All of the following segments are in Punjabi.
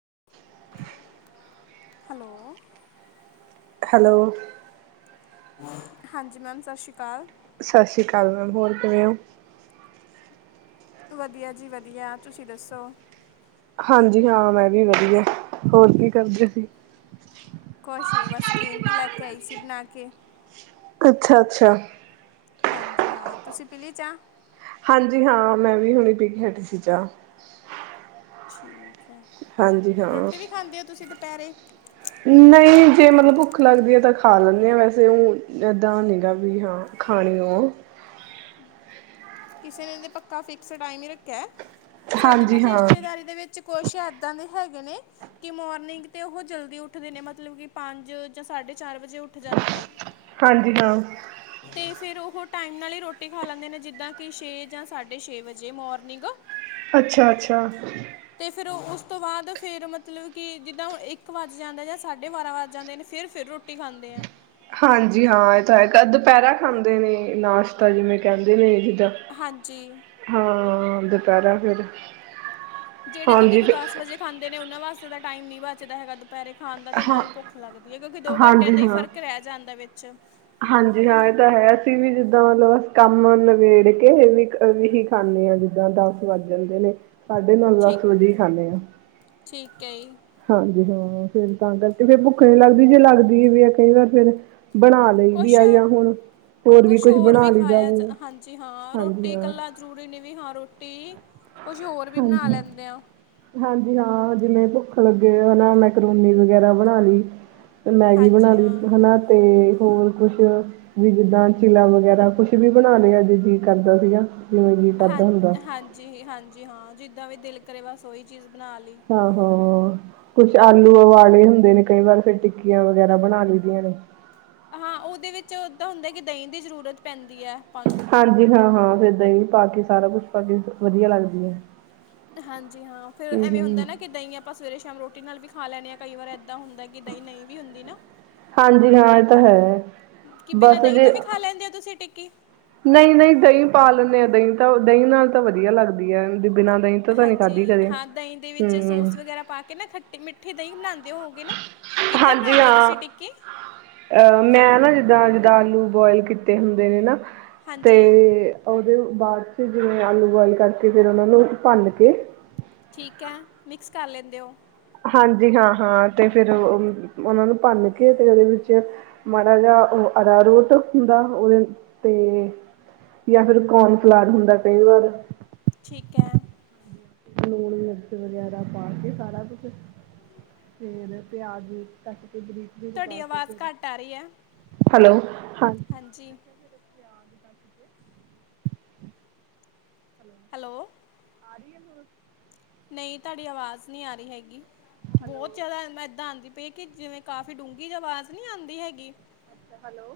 [unintelligible] ਹਲੋ ਹੈਲੋ ਹਾਂਜੀ, ਮੈਮ ਸ਼ਸ਼ੀ ਕਾਲ ਸ਼ਾਸ਼ੀ ਕਾਲ ਮੈਮ ਹੋਰ ਕਿਵੇਂ ਓ ਵਧੀਆ ਜੀ ਵਧੀਆ ਤੁਸੀ ਦੱਸੋ ਹਾਂਜੀ ਹਾਂ ਮੈਂ ਵੀ ਵਧੀਆ, ਹੋਰ ਕੀ ਕਰਦੇ ਸੀ? ਕੋਛ ਨੀ ਬਸ ਗ੍ਰੀਨ ਟੀ ਲੈ ਕੇ ਆਈ ਸੀ ਬਨਾ ਕੇ ਅੱਛਾ, ਅੱਛਾ ਹਾਂਜੀ ਹਾਂ, ਤੁਸੀ ਪੀਲੀ ਚਾ ਹਾਂਜੀ ਹਾਂ ਮੈਂ ਵੀ ਹੁਨੇ ਪੀ ਕੇ ਹਟੀ ਸੀ ਚਾ। [inaudible] ਰੋਟੀ ਵੀ ਖਾਂਦੇ ਓ ਤੁਸੀ [inaudible] ਦੁਪੈਰੇ ਨਈ ਜੇ ਮਤਲਬ ਭੁੱਖ ਲੱਗਦੀ ਏ ਤਾਂ ਖਾ ਲੈਨੇ ਆਂ, ਵੈਸੇ ਉ ਏਦਾਂ ਨਈ ਹੈਗਾ ਵੀ ਹਾਂ ਖਾਣੀ ਓ। ਕਿਸੇ ਨੇ ਤੇ ਪੱਕਾ ਫਿਕਸ ਟਾਈਮ ਈ ਰਖਆ ਹੈ। ਸਾਡੇ ਨਾ ਹਾਂਜੀ ਹਾਂ, ਰਿਸ਼ਤੇਦਾਰੀ ਦੇ ਵੇਚ ਕੋਛ ਏਦਾਂ ਦੇ ਹੈਗੇ ਨੇ, ਕਿ ਮੋਰਨਿੰਗ ਤੇ ਓ ਜਲਦੀ ਉਠਦੇ ਨੇ ਮਤਲਬ ਕਿ ਪੰਜ, ਜਾਂ ਸਾਢੇ ਚਾਰ ਵਜੇ ਉਠ ਜਾਂਦੇ ਨੇ ਹਾਂਜੀ ਹਾਂ ਓ ਟਾਈਮ ਨਾਲ ਈ ਰੋਟੀ ਖਾ ਲੈਂਦੇ ਨੇ ਜਿਦਾਂ ਕਿ ਛੇ ਜਾਂ ਸਾਢੇ ਛੇ ਵਜੇ ਮੋਰਨਿੰਗ ਅੱਛਾ, ਅੱਛਾ ਤੇ ਫਿਰ ਉਸ ਤੋ ਬਾਦ ਫੇਰ ਮਤਲਬ ਕਿ ਜਿਦਾਂ ਇਕ ਵਜ ਜਾਂਦਾ, ਜਾਂ ਸਾਢੇ ਬਾਰਾਂ ਵਜ ਜਾਂਦੇ ਫੇਰ, ਫੇਰ ਰੋਟੀ ਖਾਂਦੇ ਆ ਹਾਂਜੀ ਹਾਂ ਏਹ ਤਾ‌ਹੈਗਾ ਦੁਪੈਰਾ ਖਾਂਦੇ ਨੇ ਨਾਸ਼ਤਾ ਜਿਵੇਂ ਕੈਂਦੇ ਨੇ ਹਾਂਜੀ ਹਾਂ ਦੁਪੈਰਾ ਫੇਰ ਜਿਹੜੇ ਤੇ ਦੇਖੋ ਦਾਸ ਵਜੇ ਖਾਂਦੇ ਨੇ ਉਨਾ ਵਾਸ [inaudible] ਟਾਈਮ ਨੀ ਬਚਦਾ ਹੈਗਾ ਦੁਪੈਰੇ ਖਾਨ ਦਾ ਤੇ ਨਾ ਹਾਂ, ਹੀ ਭੁੱਖ ਲਾਗਦੀ ਹੈ ਕਿਉਂਕਿ ਦੋ ਘੰਟਿਆਂ ਹਾਂਜੀ ਦਾ ਹੀ ਹਾਂ। ਫ਼ਰਕ ਰਹਿ ਜਾਂਦਾ ਵਿੱਚ ਹਾਂਜੀ ਹਾਂ ਏਹ ਤਾ ਹੈ ਅਸੀ ਵੀ ਜਿਦਾਂ ਮਲਬ ਕੰਮ ਨਬੇੜ ਕੇ ਵੀ ਖਾਨੇ ਆ, ਜਿਦਾਂ ਦਾਸ ਵਜ ਜਾਂਦੇ ਨੇ ਸਾਢੇ ਨੌ ਠੀਕ ਦਾਸ ਵਜੇ ਈ ਖਾਂਨੇ ਆ। ਠੀਕ ਹੈ ਜੀ ਹਾਂਜੀ ਹਾਂ ਫੇਰ ਤਾਂ ਕਰਕੇ, ਫੇਰ ਭੁੱਖ ਨੀ ਲਾਗਦੀ ਜੇ ਲਾਗਦੀ ਵੀ ਐ ਕਈ ਵਾਰ ਫੇਰ ਬਨਾ ਕੁਛ-ਕੁਛ ਕੁਛ ਹੋਰ ਬਣਾ ਵੀ ਲਈਦਾ ਖਾਏਆ ਜਿਵੇਂ ਜਾ ਹਾਂਜੀ ਹਾਂ ਹਾਂਜੀ ਰੋਟੀ ਹਾਂ ਕਲਾ ਜ਼ਰੂਰੀ ਨੀ ਵੀ ਹਾਂ ਰੋਟੀ ਕੁਛ ਹੋਰ ਵੀ ਬਣਾ ਹਾਂਜੀ, ਲੈਂਦੇ ਆ ਹਾਂਜੀ ਹਾਂ ਜਿਵੇਂ ਭੁੱਖ ਲੱਗੇ ਓ ਨਾ ਮੈਕਰੋਨੀ ਵਗੈਰਾ ਬਨਾ ਲੀ ਮੈਗੀ ਬਨਾ ਹਾਂਜੀ ਲੀ ਹਾਂ ਹੈਨਾ ਤੇ ਹੋਰ ਕੁਛ ਵੀ ਜਿੱਦਾਂ ਚਿਲਾ ਵਗੈਰਾ ਕੁਛ ਵੀ ਬਣਾ ਲਿਆ ਜੇ ਜੀ ਕਰਦਾ ਸੀਗਾ। ਜਿਵੇਂ ਜੀਅ ਹਾਂ ਕਰਦਾ ਹੁੰਦਾ ਹਾਂਜੀ ਹਾਂਜੀ ਹਾਂ ਜੀ ਦਾ ਵੀ ਦਿਲ ਕਰੇ ਬਸ ਓਹੀ ਚੀਜ਼ ਬਣਾ ਲਈ ਆਹੋ। ਕੁਛ ਆਲੂ ਉਵਾਲੇ ਹੁੰਦੇ ਨੇ। ਕਈ ਵਾਰ ਫਿਰ ਟਿੱਕੀਆਂ ਵਗੈਰਾ ਬਣਾ ਲਈਦੀਆਂ ਨੇ। ਹਾਂ ਉਹਦੇ ਵਿੱਚ ਇਦਾਂ ਹੁੰਦਾ ਕਿ ਦਹੀਂ ਦੀ ਜ਼ਰੂਰਤ ਪੈਂਦੀ ਐ ਪਾ ਹਾਂਜੀ ਹਾਂ ਹਾਂ ਫੇਰ ਦਹੀ ਪਾ ਕੇ ਸਾਰਾ ਕੁਛ ਪਾ ਕੇ ਵਧੀਆ ਲੱਗਦੀ ਐ। ਹਾਂਜੀ ਹਾਂ, ਫੇਰ ਐਵੇਂ ਹੁੰਦਾ ਨਾ ਕਿ ਦਹੀਂ ਆਪਾਂ ਸਵੇਰੇ ਸ਼ਾਮ ਰੋਟੀ ਨਾਲ ਵੀ ਖਾ ਲੈਣੇ ਆ ਕਈ ਵਾਰ ਇਦਾਂ ਹੁੰਦਾ ਕਿ ਦਹੀ ਨਹੀ ਵੀ ਹੁੰਦੀ ਨਾ। ਹਾਂਜੀ ਹਾਂ, ਇਹ ਤਾਂ ਹੈ ਬਸ ਜੇ ਕੀ? ਨਹੀਂ ਨਹੀਂ ਦਹੀਂ ਪਾ ਲੈਨੇ ਆ, ਦਹੀਂ ਤਾਂ ਦਹੀਂ ਨਾਲ ਤਾਂ ਵਧੀਆ ਲੱਗਦੀ ਹੈ। ਬਿਨਾਂ ਦਹੀਂ ਤੋਂ ਤਾਂ ਨਹੀਂ ਹਾਂਜੀ ਖਾਧੀ ਕਦੇ ਹਾਂ, ਦਹੀਂ ਦੇ ਵਿੱਚ ਹਮ ਸੋਸ ਵਗੈਰਾ ਪਾ ਕੇ ਨਾ ਖਟੀ ਮਿੱਠੀ ਦਹੀਂ ਬਣਾਂਦੇ ਹੋ। ਹਾਂਜੀ ਹਾਂ, ਤੁਸੀਂ ਟਿੱਕੀ ਅਹ ਮੈਂ ਨਾ ਜਿੱਦਾਂ ਦਾ ਆਲੂ ਬੋਇਲ ਕੀਤੇ ਹੁੰਦੇ ਨੇ ਨਾ। ਤੇ ਹਾਂਜੀ ਉਹਦੇ ਬਾਅਦ ਚ ਜਿਵੇਂ ਆਲੂ ਬੋਇਲ ਕਰਕੇ ਫੇਰ ਉਹਨਾਂ ਨੂੰ ਭੰਨ ਕੇ ਠੀਕ ਹੈ ਮਿਕਸ ਕਰ ਲੈਂਦੇ ਹੋ। ਹਾਂਜੀ ਹਾਂ ਹਾਂ ਤੇ ਫਿਰ ਉਹਨਾਂ ਨੂੰ ਭੰਨ ਕੇ ਤੇ ਉਹਦੇ ਵਿੱਚ ਮਾੜਾ ਜਿਹਾ ਅਰਾਰੋਟ ਹੁੰਦਾ ਉਹਦੇ ਤੇ ਯਾਂ ਫਿਰ ਕੋਨ ਫਲਾਰ ਹੁੰਦਾ ਕਈ ਵਾਰ। ਠੀਕ ਹੈ। ਲੂਣ ਮਿਰਚ ਵਗੈਰਾ ਪਾ ਕੇ ਸਾਰਾ ਕੁਛ ਫੇਰ ਪਿਆਜ ਵੀ ਕੱਟ ਬਰੀਕ ਬਰੀਕ ਤੁਹਾਡੀ ਨਾ ਕੇ ਆਵਾਜ਼ ਓਤੇ ਘੱਟ ਆ ਰਹੀ ਹੈ ਹੈਲੋ। ਹਾਂ ਹਾਂਜੀ। [unintelligible] ਹੈਲੋ। ਆ ਰਹੀ ਆ ਹੋ ਨਹੀਂ ਤੁਹਾਡੀ ਆਵਾਜ਼ ਨਹੀਂ ਆ ਰਹੀ ਹੈਗੀ। ਹੈਲੋ ਬਹੁਤ ਜ਼ਿਆਦਾ ਮੈਂ ਆਦੀ ਪਈ ਕਿ ਜਿਵੇਂ ਕਾਫ਼ੀ ਡੂੰਘੀ ਆਵਾਜ਼ ਨਹੀਂ ਆਉਂਦੀ ਹੈਗੀ। ਹੈਲੋ।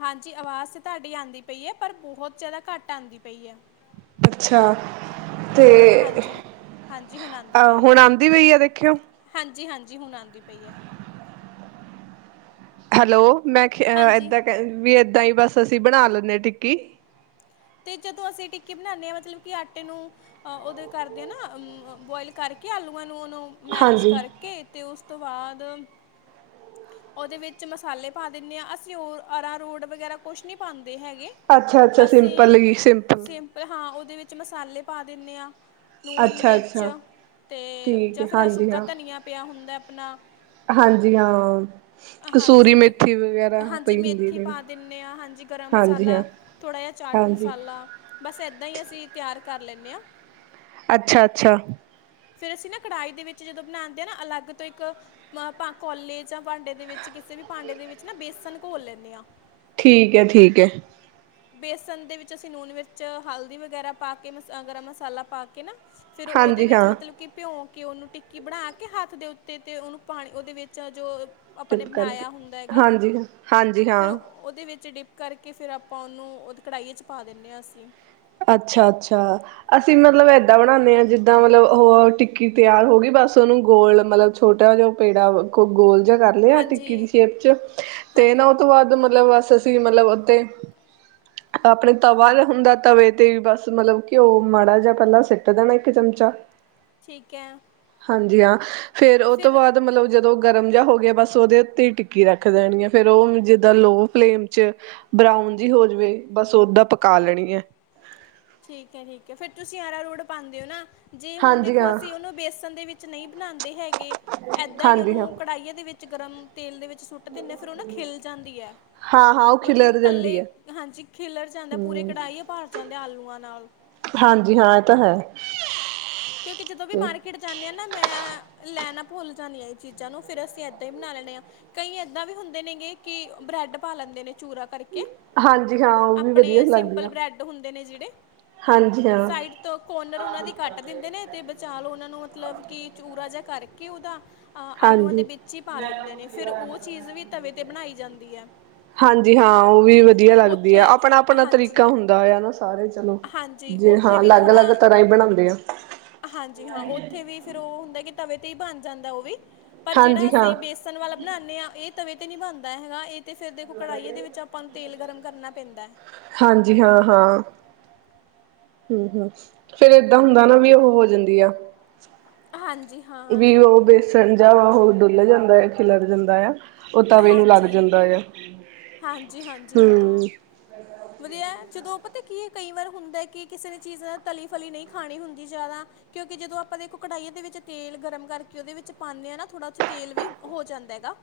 ਹਾਂਜੀ ਆਵਾਜ਼ ਤੇ ਤੁਹਾਡੀ ਆਉਂਦੀ ਪਈ ਹੈ ਪਰ ਬਹੁਤ ਜਿਆਦਾ ਘੱਟ ਆਉਂਦੀ ਪਈ ਹੈ। ਅੱਛਾ ਤੇ ਹਾਂਜੀ ਹਾਂਜੀ ਹੁਣ ਆਉਂਦੀ ਅ ਪਈ ਹੁਣ ਆਉਂਦੀ ਪਈ ਆ ਦੇਖਿਓ ਜੀ ਹੁਣ ਆਉਂਦੀ ਪਈ ਹੈ। ਹੈਲੋ। ਮੈਂ ਹਾਂਜੀ ਇਦਾਂ ਵੀ ਇਦਾਂ ਹੀ ਬਸ ਅਸੀਂ ਬਣਾ ਲੈਂਦੇ ਹਾਂ ਟਿੱਕੀ ਤੇ ਜਦੋਂ ਅਸੀਂ ਟਿੱਕੇ ਬਣਾਦੇ ਹ ਮਤਲਬ ਕਿ ਆਟੇ ਨੂੰ ਉਹਦੇ ਕਰਦੇ ਹ ਨਾ ਅ ਬੋਇਲ ਕਰਕੇ ਆਲੂਆਂ। ਉਹਨੂੰ ਮੈਲਿਸ਼ ਹਾਂਜੀ ਕਰਕੇ ਤੇ ਉਸ ਤੋਂ ਬਾਅਦ ਉਹਦੇ ਵਿੱਚ ਮਸਾਲੇ ਪਾ ਦਿੰਦੇ ਹਾਂ ਅਸੀਂ ਉਹ ਅਰ ਰੋਡ ਵਗੈਰਾ ਕੁਛ ਨਹੀਂੀ ਪਾਉਂਦੇ ਹੈਗੇ ਅੱਛਾ ਅੱਛਾ [unintelligible] ਸਿੰਪਲ ਹੀ ਸਿੰਪਲ ਹਾਂ ਉਹਦੇ ਵਿੱਚ ਮਸਾਲ [unintelligible] ਨੂਣ ਅੱਛਾ ਮਿਰਚ ਅੱਛਾ ਤੇ ਠੀਕ ਜਾਂ ਹੈ ਫਿਰ ਹਾਂਜੀ ਸੁੱਕਾ ਹਾਂ ਧਨੀਆ ਪਿਆ ਹੁੰਦਾ ਆਪਣਾ ਹਾਂਜੀ ਹਾਂ ਕਸੂਰੀ ਹਾਂਜੀ ਤੇ ਮੇਥੀ ਵਗੈਰਾ ਹਾਂਜੀ ਪਈ ਹੁੰਦੀ ਮੇਥੀ ਨੇ ਪਾ ਦਿੰਦੇ ਹਾਂ ਹਾਂਜੀ ਗਰਮ ਹਾਂਜੀ ਹਾਂ ਮਸਾਲਾ ਥੋੜ੍ਹਾ ਜਿਹਾ ਚਾਟ ਹਾਂਜੀ ਮਸਾਲਾ ਬਸ ਏਦਾਂ ਹੀ ਅਸੀਂ ਤਿਆਰ ਕਰ ਲੈਂਦੇ ਆਾਂ। ਅੱਛਾ, ਅੱਛਾ। ਫਿਰ ਅਸੀਂ ਨਾ ਕੜਾਹੀ ਦੇ ਵਿੱਚ ਜਦੋਂ ਬਣਾਉਦੇ ਆ ਨਾ ਅਲੱਗ ਤੋਂ ਇੱਕ ਕੋਲੇ ਜਾਂ ਭਾਂਡੇ ਦੇ ਵਿੱਚ ਕਿਸੇ ਵੀ ਭਾਂਡੇ ਦੇ ਵਿੱਚ ਨਾ ਬੇਸਨ ਘੋਲ ਲੈਂਦੇ ਆ ਠੀਕ ਹੈ, ਠੀਕ ਹੈ। [unintelligible] ਸਨ ਦੇ ਵਿੱਚ ਅਸੀਂ ਨੂਣ ਮਿਰ ਹਲਦੀ ਵਗੈਰਾ ਪਾ ਕੇ ਮਸ ਗਰਮ ਮਸਾਲਾ ਪਾ ਕੇ ਨਾ ਫੇਿਰ ਉਹਦੇ ਹਾਂਜੀ ਵਿੱਚ ਹਾਂ ਮਤਲਬ ਕਿ ਭਿਉ ਕੇ ਉਹਨੂੰ ਟਿੱ ਕਿ ਬਣਾ ਕੇ ਹੱਥ ਦੇ ਉੱਤੇ ਅਤੇ ਉਹਨੂੰ ਪਾਣੀ ਉਹਦੇ ਵਿੱਚ ਜੋ ਆਪਾਂ ਨੇ ਟਿਪ ਕਰਕੇ ਬਣਾਇਆ ਹੁੰਦਾ ਹੈਗਾ ਹਾਂਜੀ ਹਾਂਜੀ ਫਿਰ ਹਾਂ ਉਹਦੇ ਵਿੱਚ ਡਿਪ ਕਰਕੇ ਫਿਰ ਆਪਾਂ ਉਹਨੂੰ ਉਹ ਕੜਾਹੀ ਚ ਪਾ ਦਿੰਦੇ ਹਾਂ ਅਸੀਂ ਅੱਛਾ, ਅੱਛਾ ਅਸੀਂ ਮਤਲਬ ਏਦਾਂ ਬਣਾਉਦੇ ਹਾਂ ਜਿੱਦਾਂ ਮਤਲਬ ਉਹ ਟਿੱਕੀ ਤਿਆਰ ਹੋ ਗਈ ਬਸ ਉਹਨੂੰ ਗੋਲ ਮਤਲਬ ਛੋਟਾ ਜਿਹਾ ਪੇੜਾ ਗੋਲ ਗੋਆ ਕਰ ਲਿਆ ਟਿੱਕੀ ਦੀ ਹਾਂਜੀ ਸ਼ੇਪ ਚ ਤੇ ਨਾ ਹਾਂਜੀ ਉਹ ਤੋਂ ਬਾਅਦ ਮਤਲਬ ਅਸੀਂ ਮਤਲਬ ਉੱਥੇ ਆਪਣੇ ਤਵਾ ਦਾ ਹੁੰਦਾ ਤਵੇ ਤੇ ਬਸ ਮਤਲਬ ਕਿ ਉਹ ਮਾੜਾ ਜਿਹਾ ਪਹਿਲਾਂ ਸਿੱਟ ਦੇਣਾ ਇੱਕ ਚਮਚਾ ਠੀਕ ਹੈ। ਹਾਂਜੀ ਹ। ਫੇਿਰ ਉਹ ਤੋਂ ਫਿਰ ਬਾਅਦ ਮਤਲਬ ਜਦੋਂ ਗਰਮ ਜਿਹਾ ਹੋ ਗਿਆ, ਬਸ ਉਹਦੇ ਉੱਤੇ ਟਿੱਕੀ ਰੱਖ ਦੇਣੀ ਹੈ। ਫਿਰ ਉਹ ਜਿੱਦਾਂ ਲੋ ਫਲੇਮ ਚ ਬਰਾਊਨ ਜਿ ਹੋ ਜਾਵੇ, ਬਸ ਓਦਾਂ ਪਕਾ ਲੈਣੀ ਹੈ। ਠੀਕ ਹੈ, ਠੀਕ ਹੈ। ਫਿਰ ਤੁਸੀਂ ਆਰਾ ਰੋਡ ਪਾਉਂਦੇ ਹੋ ਨਾ? ਜੇ ਹੁਣ ਹਾਂਜੀ ਦੇਖੋ, ਹਾਂ ਅਸੀਂ ਉਹਨੂੰ ਬੇਸਨ ਦੇ ਵਿੱਚ ਨਹੀਂ ਬਨਾਂਦੇ ਹੈਗੇ, ਏਦਾਂ ਹੀ ਹਾਂਜੀ ਹਾਂ ਉਹਨੂੰ ਕੜਾਹੀ ਦੇ ਵਿੱਚ ਗਰਮ ਤੇਲ ਦੇ ਵਿੱਚ ਸੁੱਟ ਦਿੰਦੇ ਹ ਫਿਰ, ਉਹ ਨਾ ਖਿਲ ਜਾਂਦੀ ਹੈ। ਹਾਂ ਹਾਂ ਉਹ ਮਤਲਬ ਖਿਲਰ ਜਾਂਦੀ ਕੱਲੇ ਹੈ ਹਾਂਜੀ ਖਿਲਰ ਜਾਂਦਾ ਪੂਰੇ ਹਮ ਕੜਾਹੀ ਭਾਰ ਜਾਂਦੇ ਆਲੂ ਹਾਂਜੀ ਹਾਂ ਇਹ ਤਾਂ ਹੈ। ਕਿਉਂਕਿ ਜਦੋਂ ਵੀ ਮਾਰਕੀਟ ਜਾਂਦੇ ਆ ਨਾ ਮੈਂ ਲੈ ਨਾ ਭੁੱਲ ਜਾਂਦੀਆਂ ਇਹ ਚੀਜ਼ਾਂ ਨੂੰ, ਫਿਰ ਅਸੀਂ ਇੱਦਾਂ ਹੀ ਬਣਾ ਲੈਣੇ ਹਾਂ। ਕਈ ਏਦਾਂ ਵੀ ਹੁੰਦੇ ਨੇਗੇ, ਕਿ ਬ੍ਰੈਡ ਪਾ ਲੈਂਦੇ ਨੇ ਚੂਰਾ ਕਰਕੇ। ਹਾਂਜੀ ਹਾਂ ਉਹ ਵੀ ਵਧੀਆ ਆਪਣੇ ਲੱਗਦੀ ਸਿੰਪਲ ਆ ਬ੍ਰੈਡ ਹੁੰਦੇ ਨੇ ਜਿਹੜੇ ਹਾਂਜੀ ਹਾਂ ਸਾਈਡ ਤੋਂ ਕੋਰਨਰ ਉਹਨਾਂ ਦੀ ਕੱਟ ਦਿੰਦੇ ਨੇ, ਤੇ ਬਚਾ ਲੋ ਉਹਨਾਂ ਨੂੰ, ਮਤਲਬ ਕਿ ਚੂਰਾ ਜ ਕਰਕੇ ਉਹਦਾ ਆਲੂਆਂ ਦੇ ਵਿੱਚ ਹੀ ਪਾ ਲੈਂਦੇ ਨੇ ਫਿਰ ਉਹ ਚੀਜ਼ ਵੀ ਤਵੇ ਤੇ ਬਣਾਈ ਜਾਂਦੀ ਹੈ ਹਾਂਜੀ-ਹਾਂਜੀ ਹਾਂ ਉਹ ਵੀ ਵਧੀਆ ਲੱਗਦੀ ਆ ਉੱਥੇ ਆਪਣਾ, ਆਪਣਾ ਤਰੀਕਾ ਹਾਂਜੀ ਹੁੰਦਾ ਹੋਆ ਨਾ ਸਾਰੇ ਚਲੋ ਹਾਂਜੀ ਜੇ ਉੱਥੇ ਹਾਂ ਵੀ ਅਲੱਗ, ਥੋੜਾ ਅਲੱਗ ਤਰ੍ਹਾਂ ਹੀ ਬਣਾਉਂਦੇ ਆ। ਹਾਂਜੀ, ਹਾਂ ਉੱਥੇ ਵੀ ਫਿਰ ਉਹ ਹੁੰਦਾ ਤਵੇ ਤੇ ਹੀ ਬਣ ਜਾਂਦਾ ਔ ਵੀ। ਪਰ ਜਿਹੜਾ ਹਾਂਜੀ ਹਾਂ ਅਸੀਂ ਬੇਸਨ ਵਾਲਾ ਬਣਾਉਂਨੇ ਆਂ, ਇਹ ਤਵੇ ਤੇ ਨਹੀ ਬਨਦਾ ਹੈਗਾ। ਇਹ ਤੇ ਫ਼ਿਰ ਦੇਖੋ ਕੜਾਹੀਆਂ ਦੇ ਵਿੱਚ ਆਪਾਂ ਨੂੰ ਤੇਲ ਗਰਮ ਕਰਨਾ ਪੈਂਦਾ। ਹਾਂਜੀ ਹਾਂ, ਹਾਂ ਹੂੰ, ਹੂੰ ਫ਼ੇਰ ਏਦਾਂ ਹੁੰਦਾ ਨਾ ਵੀ ਉਹ ਹੋ ਜਾਂਦੀ ਆ। [unintelligible] [unintelligible] ਫਿਰ ਜਾ ਤਾਂ ਔ ਡੁੱਲ ਜਾਂਦਾ ਆ, ਖਿਲਰ ਜਾਂਦਾ ਆ। ਉਹ ਤਵੇ ਨੂੰ ਲੱਗ ਜਾਂਦਾ ਆ ਹਾਂਜੀ-ਹਾਂਜੀ, ਹਾਂਜੀ ਹਾਂ ਹੂੰ ਵਧੀਆ ਜਦੋ ਕੀ ਕਈ ਵਾਰ ਹੁੰਦਾ ਕਿ ਕਿਸੇ ਨੇ ਚੀਜ਼ ਤਲੀ-ਫਲੀ ਨਹੀਂ ਨਹੀ ਖਾਣੀ ਹੁੰਦੀ ਜਿਆਦਾ, ਕਿਉਂਕਿ ਜਦੋਂ ਆਪਾਂ ਦੇਖੋ ਕੜਾਈਏ ਦੇ ਵਿੱਚ ਤੇਲ ਗਰਮ ਕਰਕੇ ਓਦੇ ਵਿੱਚ ਪਾਦੇ ਹਾਂ, ਨਾ ਥੋੜਾ ਉ ਤੇਲ ਵੀ ਹੋ ਜਾਂਦਾ ਹੈਗਾ।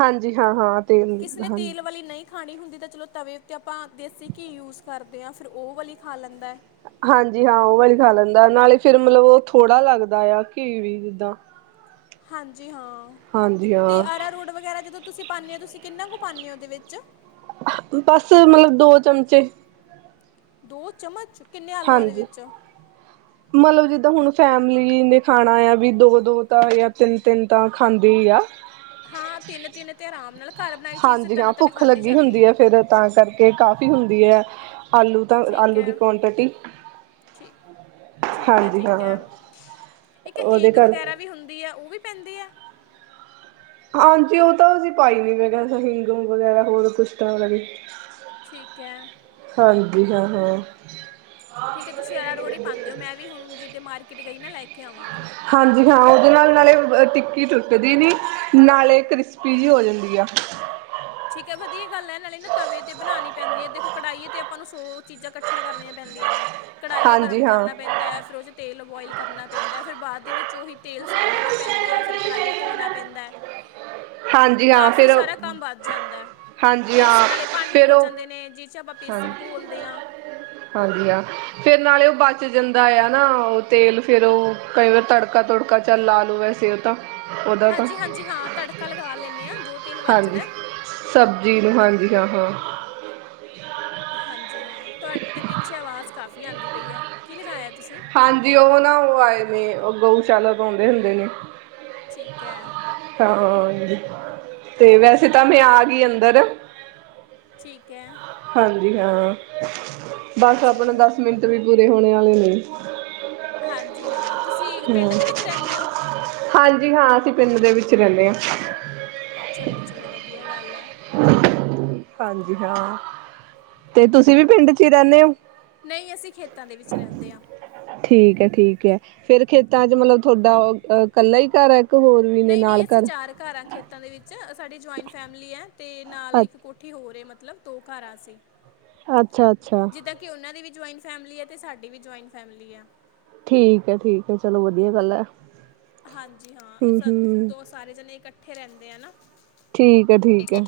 ਹਾਂਜੀ ਹਾਂ, ਹਾਂ ਤੇ ਕਿਸੇ ਨੇ ਹਾਂ ਤੇਲ ਵਾਲੀ ਨਹੀਂ ਖਾਣੀ ਹੁੰਦੀ ਤਾਂ ਚਲੋ ਤਵੇ ਤੇ ਆਪਾਂ ਦੇਸੀ ਘੀ ਯੂਜ ਕਰਦੇ ਹਾਂ, ਫਿਰ ਉਹ ਵਾਲੀ ਖਾ ਲੈਂਦਾ। ਹਾਂਜੀ ਹਾਂ ਉਹ ਵਾਲੀ ਖਾ ਲੈਂਦਾ। ਨਾਲੇ ਫਿਰ ਮਤਲਬ ਉਹ ਥੋੜ੍ਹਾ ਲੱਗਦਾ ਆ, ਕਿ ਵੀ ਜਿੱਦਾਂ ਹਾਂਜੀ। ਹਾਂ ਹਾਂਜੀ ਤੇ, ਹਾਂ ਅਰਾਰੂਟ ਵਗੈਰਾ ਜਦੋਂ ਤੁਸੀਂ ਪਾਨੇ ਹੋ। ਤੁਸੀਂ ਕਿੰਨਾ ਕੁ ਪਾਨੇ ਹੋ ਉਹਦੇ ਵਿੱਚ? ਬਸ ਮਤਲਬ ਦੋ ਚਮਚੇ। ਦੋ ਚਮਚ? ਕਿੰਨੇ ਆਲੂਆਂ ਦੇ ਹਾਂਜੀ ਵਿੱਚ -ਮਤਲਬ ਜਿੱਦਾਂ ਹੁਣ ਫੈਮਿਲੀ ਨੇ ਖਾਣਾ ਆ ਵੀ ਦੋ- ਦੋ ਤਾਂ ਜਾਂ ਤਿੰਨ- ਤਿੰਨ ਤਾਂ ਖਾਂਦੇ ਹੀ ਆ। ਹਾਂ, ਤਿੰਨ- ਤਿੰਨ ਤੇ ਆਰਾਮ ਨਾਲ ਘਰ ਬਣਾਈ ਚੀਜ਼ ਤੇ ਹਾਂਜੀ ਤਿੰਨ ਹਾਂ ਤਿੰਨ ਭੁੱਖ ਖਾਧੀ ਲੱਗੀ ਜਾਂਦੀ ਹੁੰਦੀ ਹੈ। ਫਿਰ ਤਾਂ ਕਰਕੇ ਕਾਫ਼ੀ ਹੁੰਦੀ ਹੈ। ਆਲੂ ਤਾਂ ਠੀਕ ਆਲੂ ਹੈ ਦੀ ਕੁਆਂਟਿਟੀ ਠੀਕ ਠੀਕ ਹੈ ਹਾਂਜੀ ਹਾਂ ਠੀਕ ਹੈ ਇੱਕ ਉਹਦੇ ਹਿੰਗ ਕਰਕੇ ਵਗੈਰਾ ਵੀ ਹੁੰਦੀ ਹੈ। ਉਹ ਵੀ। ਪੈਂਦੀ ਅ। ਹਾਂਜੀ। ਉਹ ਤਾਂ ਅਸੀਂ ਪਾਈ ਹੋਈ, ਹਿੰਗ- ਹੁਗੰ ਵਗੈਰਾ ਹੋਰ ਕੁਛ ਤਾਂ ਵੀ ਠੀਕ ਹੈ। [unintelligible] [inaudible] ਠੀਕ ਹੈ। ਤੁਸੀਂ ਅਰਾਰੋੜ ਹੀ ਪਾਂਦੇ ਹੋ, ਮੈਂ ਵੀ ਹੁਨ ਜਿਦੇ ਮਾਰ ਕਿਟ, ਗਈ ਨਾ ਲੈ ਕੇ ਆਵਾਂਗੀ ਹਾਂਜੀ ਹਾਂ। ਉਹਦੇ ਨਾਲ। ਨਾਲੇ ਓ ਟਿੱਕੀ ਟੁਟਦੀ ਨਈ, ਨਾਲੇ ਕ੍ਰਿਸਪੀ, ਜੀ ਹੋ ਜਾਂਦੀ ਆ ਠੀਕ ਹੈ ਵਧੀਆ ਗੱਲ ਹੈ ਨਾਲੇ ਨਾ ਤਵੇ ਤੇ ਬਨਾਨੀ ਪੈਂਦੀ ਹੈ, ਦੇਖੋ ਨ ਕੜਾਈ ਤੇ, ਆਪਾਂ ਨੂੰ ਸੌ ਚੀਜ਼ਾਂ ਇਕੱਠੀਆਂ, ਕਰਨੀਆਂ ਪੈਂਦੀਆਂ ਨੇ ਕੜਾਈ ਏ ਗਰਮ ਹਾਂਜੀ ਹਾਂ ਕਰਨਾ ਪੈਂਦਾ ਹੈ ਫਿਰ ਉਦੇ'ਚ ਤੇਲ ਬੋਇਲ ਕਰਨਾ ਪੈਂਦਾ, ਫਿਰ ਬਾਅਦ ਦੇ ਵਿੱਚ ੳਹੀ ਤੇਲ, ਸਾਂਭਣਾ ਪੈਂਦਾ ਹੈ। ਫਿਰ ਕੜਾਹੀਆਂ ਧੋਣਾ ਪੈਂਦਾ ਹਾਂਜੀ ਹਾਂ ਕਾਫੀ ਫਿਰ ਸਾਰਾ ਕੰਮ ਵੱਧ ਜਾਂਦਾ ਹਾਂਜੀ ਹਾਂ ਬੇਸਣ ਆਲੇ ਭਾਂਡੇ ਫਿਰ ਹੋ ਉਹ ਜਾਂਦੇ ਨੇ ਜ। ਹਾਂਜੀ ਹਾਂਜੀ ਹਾਂ, ਫਿਰ ਨਾਲੇ ਉਹ ਬਾ ਬਚ ਜਾਂਦਾ, ਆ ਨਾ ਉਹ ਤੇਲ ਫਿਰ ਉਹ ਕਈ ਵਾਰ, ਤੜਕਾ ਤੁੜਕਾ ਚੱਲ ਲਾ ਲਉ ਵੈਸੇ ਉਹ ਤਾਂ ਉਹਦਾ ਤਾਂ ਹਾਂਜੀ- ਹਾਂਜੀ ਹਾਂ ਤੜਕਾ ਲਗਾ ਲੈਂਣੇ ਆ, ਜੋ ਤੇਲ ਬਚਦਾ ਅਹਾ। [inaudible] [inaudible] ਹਾਂਜੀ ਜੀ ਹਾਂ ਤੁਹਾਡੇ ਤੇ ਪਿੱਛੇ ਆਵਾਜ਼। ਕਾਫੀ, ਆਂਦੀ ਪਈ ਹੈ। ਕੀ ਲਗਾਇਆ ਤੁਸੀਂ ਹਾਂਜੀ ਉਹ ਨਾ ਉਹ ਆਏ ਨੇ ਉਹ ਗਊ ਚਾਲ ਪਾਉਂਦੇ ਹੁੰਦੇ ਨੇ ਠੀਕ ਐ ਹਾਂ ਤੇ ਵੈਸੇ ਤਾਂ ਮੈਂ ਆ ਗਈ ਅੰਦਰ ਠੀਕ ਏ ਹਾਂਜੀ ਹਾਂ ਬਸ ਆਪਣਾ ਚਲੋ ਦਸ ਮਿੰਟ ਵੀ ਪੂਰੇ ਹੋਣੇ ਆਲੇ ਨਈ। ਹਾਂਜੀ ਹਾਂ ਤੁਸੀਂ ਪਿੰਡ ਦੇ ਵਿੱਚ ਰਹਿੰਦੇ ਹੋ। ਹਾਂਜੀ ਹਾਂ ਅਸੀਂ ਪਿੰਡ ਦੇ ਵਿੱਚ ਰਹਿੰਦੇ ਆਂ। ਚਲੋ ਚਲੋ ਵਧੀਆ ਗੱਲ ਹੈ। ਹਾਂਜੀ ਹਾਂ, ਤੇ ਤੁਸੀਂ ਵੀ ਪਿੰਡ ਚ ਹੀ ਰਹਿਨੇ ਔ। ਨਹੀਂ ਅਸੀਂ ਖੇਤਾਂ ਦੇ ਵਿੱਚ ਰਹਿੰਦੇ ਆਂ। ਠੀਕ ਹੈ ਠੀਕ ਹੈ ਫੇਰ ਖੇਤਾਂ ਚ ਮਤਲਬ ਤੁਹਾਡਾ ਕੱਲਾ ਹੀ ਘਰ ਹੈ। ਹੋਰ ਵੀ ਨੇ ਨਹੀਂ ਨਹੀਂ ਨਾਲ ਅਸੀਂ ਚਾਰ ਘਰ ਹਾਂ ਖੇਤਾਂ ਦੇ ਵਿੱਚ ਸਾਡੀ ਜੁਆਇੰਟ ਫੈਮਿਲੀ ਹੈ। ਤੇ ਨਾਲ ਇੱਕ ਕੋਠੀ ਹੋਰ ਏ। ਮਤਲਬ ਦੋ ਘਰ ਆਂ ਅਸੀ। ਅੱਛਾ-ਅੱਛਾ ਜੁਆਇੰਟ ਫੈਮਿਲੀ ਆ ਤੇ ਸਾਡੀ ਵੀ ਜੁਆਇੰਟ ਫੈਮਿਲੀ ਆ ਠੀਕ ਹੈ- ਠੀਕ ਹੈ ਚਲੋ ਵਧੀਆ ਗੱਲ ਹੈ ਹਾਂਜੀ ਹਾਂ ਇਹ ਹਮ ਸ ਹਮ ਦੋ ਸਾਰੇ ਜਣੇ ਇਕੱਠੇ ਇਕੱਠੇ ਰਹਿੰਦੇ ਆ ਨਾ ਠੀਕ ਹੈ- ਠੀਕ ਹੈ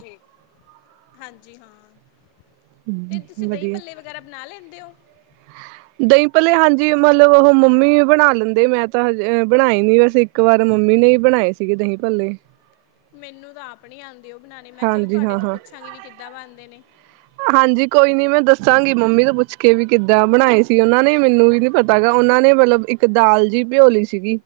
ਹਾਂਜੀ ਹਾਂ ਤੇ ਤੁਸੀਂ ਦਹੀਂ ਵਧੀਆ ਪੱਲੇ ਵਗੈਰਾ ਬਣਾ ਲੈਂਦੇ ਦਿਓ ਦਹੀਂ ਪੱਲੇ ਹਾਂਜੀ ਮਤਲਬ ਉਹ ਮੰਮੀ ਬਣਾ ਲੈਂਦੇ ਮੈਂ ਤਾਂ ਹਜੇ ਬਣਾਈ ਨੀ ਬਸ ਇੱਕ ਵਾਰ ਮੰਮੀ ਨੇ ਹੀ ਬਣਾਏ ਸੀਗੇ ਦਹੀਂ ਪੱਲੇ ਮੈਨੂੰ ਤਾਂ ਆਪਣੀ ਆਨ ਦੇ ਓ ਬਣਾਉਣੇ ਮੈਂ ਚਲੋ ਹਾਂਜੀ ਤੁਹਾਡੇ ਹਾਂ ਤੋਂ ਹਾਂ ਪੁੱਛਾਂਗੀ ਵੀ ਕਿ ਕਿੱਦਾਂ ਬਣਦੇ ਨੇ ਸਾਂਗੀ ਮੰਮੀ ਤੋਂ ਪੁੱਛ ਕੇ ਵੀ ਕਿੱਦਾਂ ਬਣਾਏ ਸੀ ਉਹਨਾਂ ਨੇ ਮੈਨੂੰ ਵੀ ਨੀ ਪਤਾਾ ਉਹਨਾਂ ਨੇ ਮਤਲਬ ਇੱਕ ਦਾਲ ਜਿਹੀ ਪਿਓਲੀ ਸੀਗੀ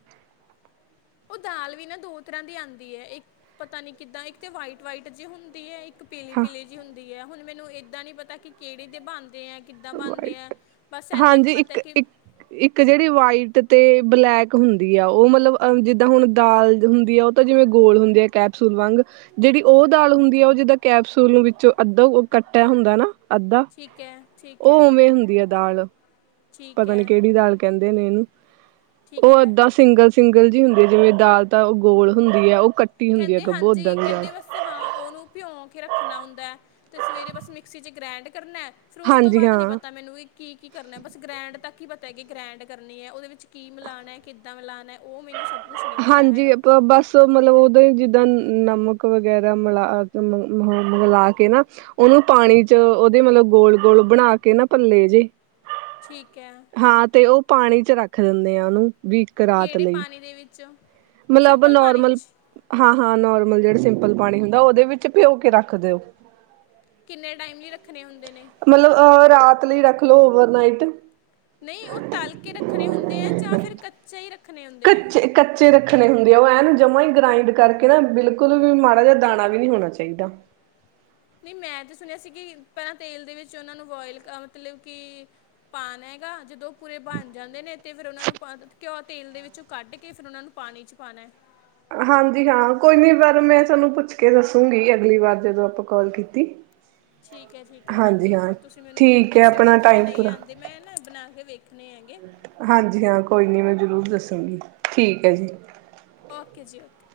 ਉਹ ਦਾਲ ਵੀ ਨਾ ਦੋ ਤਰ੍ਹਾਂ ਦੀ ਆਉਂਦੀ ਹੈਏ ਪਤਾ ਨੀ ਕਿੱਦਾਂ ਇੱਕ ਤੇ ਵਾਈਟ- ਵਾਈਟ ਜੇ ਹੁੰਦੀ ਆ ਇੱਕ ਪੀਲੀ ਹਾਂ -ਪੀਲੀ ਜਿ ਹੁੰਦੀ ਹੁਣ ਮੈਨੂੰ ਏਦਾਂ ਨੀ ਪਤਾ ਕਿਹੜੇ ਦੇ ਬਣਦੇ ਹੈ ਵਾਈਟ ਹਾਂਜੀ ਕਿ ਇੱਕ-ਇੱਕ- ਇੱਕ ਜਿਹੜੀ ਵਾਈਟ ਤੇ ਬਲੈਕ ਹੁੰਦੀ ਆ ਉਹ ਮਤਲਬ ਜਿੱਦਾਂ ਹੁਣ ਦਾਲ ਹੁੰਦੀ ਆ ਉਹ ਤਾਂ ਜਿਵੇਂ ਗੋਲ ਹੁੰਦੇ ਆ ਕੈਪਸੂਲ ਵਾਂਗ ਜਿਹੜੀ ਉਹ ਦਾਲ ਹੁੰਦੀ ਆ ਉਹ ਜਿੱਦਾਂ ਕੈਪਸੂਲ ਨੂੰ ਵਿੱਚ ਅੱਧਾ ਕੱਟਿਆ ਹੁੰਦਾ ਨਾ। ਅੱਧਾ ਠੀਕ ਹੈ ਠੀਕ ਉਹ ਹੈ ਉਵੇਂ ਹੁੰਦੀ ਆ ਦਾਲ ਠੀਕ ਪਤਾ ਨੀ ਹੈ ਕਿਹੜੀ ਦਾਲ ਕਹਿੰਦੇ ਨੇ ਇਹਨੂੰ ਠੀਕ ਉਹ ਹੈ ਏਦਾਂ ਸਿੰਗਲ- ਸਿੰਗਲ ਗਲ ਜਿਹੀ ਹੁੰਦੀ ਹੈ ਜਿਵੇਂ ਦਾਲ ਤਾਂ ਗੋਲ ਹੁੰਦੀ ਹੈ ਉਹ ਕੱਟੀ ਹੁੰਦੀ ਆ ਕਹਿੰਦੇ ਗੱਭੋ ਓਦਾਂ ਹਾਂਜੀ ਦੀ ਦਾਲ ਕਹਿੰਦੇ ਬਸ ਹਾਂ ਉਹਨੂੰ ਪਿਓ ਕੇ ਰੱਖਣਾ ਹੁੰਦਾ ਹੈ ਅਤੇ ਸਵੇਰੇ ਬਸ ਮਿਕਸੀ ਚ ਗ੍ਰੈਂਡ ਕਰਨਾ ਫਿਰ ਉਸ ਤੋਂ ਹਾਂਜੀ ਬਾਅਦ ਨੀ ਹਾਂ ਪਤਾ ਮੈਨੂੰ ਇਹ ਕੀ ਕੀ ਕਰਨਾ ਬਸ ਗ੍ਰੈਂਡ ਤੱਕ ਕੀ ਪਤਾ ਹੈ ਕਿ ਗ੍ਰੈਂਡ ਕਰਨੀ ਐ, ਉਹਦੇ ਵਿੱਚ ਕੀ ਮੀਲਾਣਾ ਐ, ਕਿੱਦਾਂ ਮੀਲਾਣਾ, ਉਹ ਮੈਨੂੰ ਸਭ- ਕੁਝ ਨਹੀਂ ਪਤਾ ਹਾਂਜੀ ਹੈਗਾ ਬਸ ਮਤਲਬ ਉਹ- ਜਿੱਦਾਂ ਨ ਨਮਕ ਵਗੈਰਾ ਮਿਲਾ ਮਿਲਾਹ ਕੇ ਨਾ ਉਹਨੂੰ ਪਾਣੀ ਚ ਉਹਦੇ ਮਤਲਬ ਗੋਲ ਗੋਲ ਬਣਾ ਕੇ ਨਾ ਪੱਲੇ ਜੇ- ਠੀਕ ਹੈ ਹਾਂ ਤੇ ਉਹ ਪਾਣੀ ਚ ਰੱਖ ਦਿੰਨੇ ਆ। ਉਹਨਾਂ ਨੂੰ ਵੀ ਇੱਕ ਰਾਤ ਕਿਹੜੇ ਲਈ- ਪਾਣੀ ਦੇ ਵਿੱਚ ਮਤਲਬ ਸਿੰਪਲ ਪਾਣੀ ਨੋਰਮਲ 'ਚ ਹਾਂ ਹਾਂ ਨੋਰ- ਮਲ ਜਿਹੜਾ ਸਿੰਪਲ ਪਾਣੀ ਹੁੰਦਾ ਉਹਦੇ ਵਿੱਚ ਪਿਓ ਕੇ ਰੱਖ ਦਿਓ। ਕਿੰਨੇ ਟਾਈਮ ਲਈ ਰੱਖਣੇ ਹੁੰਦ- ਮਤਲਬ ਅਹ ਰਾਤ ਲਈ ਰੱਖਲੋ ਓਵਰਨਾਈਟ। ਨਹੀਂ, ਉਹ ਤਲ ਕੇ ਰੱਖਣੇ ਹੁੰਦੇ ਐ ਜਾਂ ਫਿਰ ਕੱਚੇ ਹੀ ਰੱਖ ਕੱਚੇ-ਕੱਚੇ ਰੱਖਣੇ ਹੁੰ ਦੇ ਓ ਐਂਨ ਜਮਾ ਹੀ ਗ੍ਰਇੰਡ ਕਰਕੇ ਨਾ ਬਿਲਕੁਲ ਵੀ ਮਾੜਾ ਜਿਹਾ ਦਾਣਾ ਵੀ ਨੀ ਹੋਣਾ ਚਾਹੀਦਾ। ਨਹੀਂ, ਮੈਂ ਤਾਂ ਸੁਣਿਆ ਸੀ ਕਿ ਪਹਿਲਾਂ ਤੇਲ ਦੇ ਵਿੱਚ ਉਹਨਾਂ ਨੂੰ ਬੋਇਲ ਮਤਲਬ ਕਿ ਪਾਣਾ ਹੈਗਾ ਜਦੋਂ ਪੂਰੇ ਬਣ ਜਾਂਦੇ ਨੇ ਅਤੇ ਫਿਰ ਉਹਨਾਂ ਨੂੰ ਪਾਦੋ ਘਿਉ ਉਹ ਤੇਲ ਦੇ ਵਿੱਚੋਂ ਕੱਢ ਕੇ ਫਿਰ ਉਹਨਾਂ ਨੂੰ ਪਾਣੀ 'ਚ ਪਾਣਾ। ਹਾਂਜੀ, ਹਾਂ ਕੋਈ ਨੀ ਪਰ ਮੈਂ ਤੁਹਾਨੂੰ ਪੁੱਛ ਕੇ ਦੱਸੂੰਗੀ ਅਗਲੀ ਵਾਰ ਜਦੋਂ ਆਪਾਂ ਕੌਲ ਕੀਤੀ। ਠੀਕ ਹੈ- ਠੀਕ ਹੈ, ਹਾਂਜੀ -ਹਾਂ, ਤੁਸੀਂ ਮੈਨੂੰ ਜ਼ਰੂਰ ਠੀਕ ਹੈ ਦੱਸਿਓ ਆਪਣਾ ਕਿਉਂਕਿ ਮੈਂ ਟਾਈਮ ਨਹੀਂ ਪੂਰਾ ਆਂਦੀ ਮੈਂ ਨਾ ਬਣਾ ਕੇ ਵੇਖ ਹਾਂਜੀ- ਹਾਂ, ਕੋਈ ਨੀ ਮੈਂ ਜ਼ਰੂਰ ਦੱਸ ਦੂਗੀ, ਠੀਕ ਹੈ ਜੀ। ਓਕੇ ਜੀ ਓਕੇ।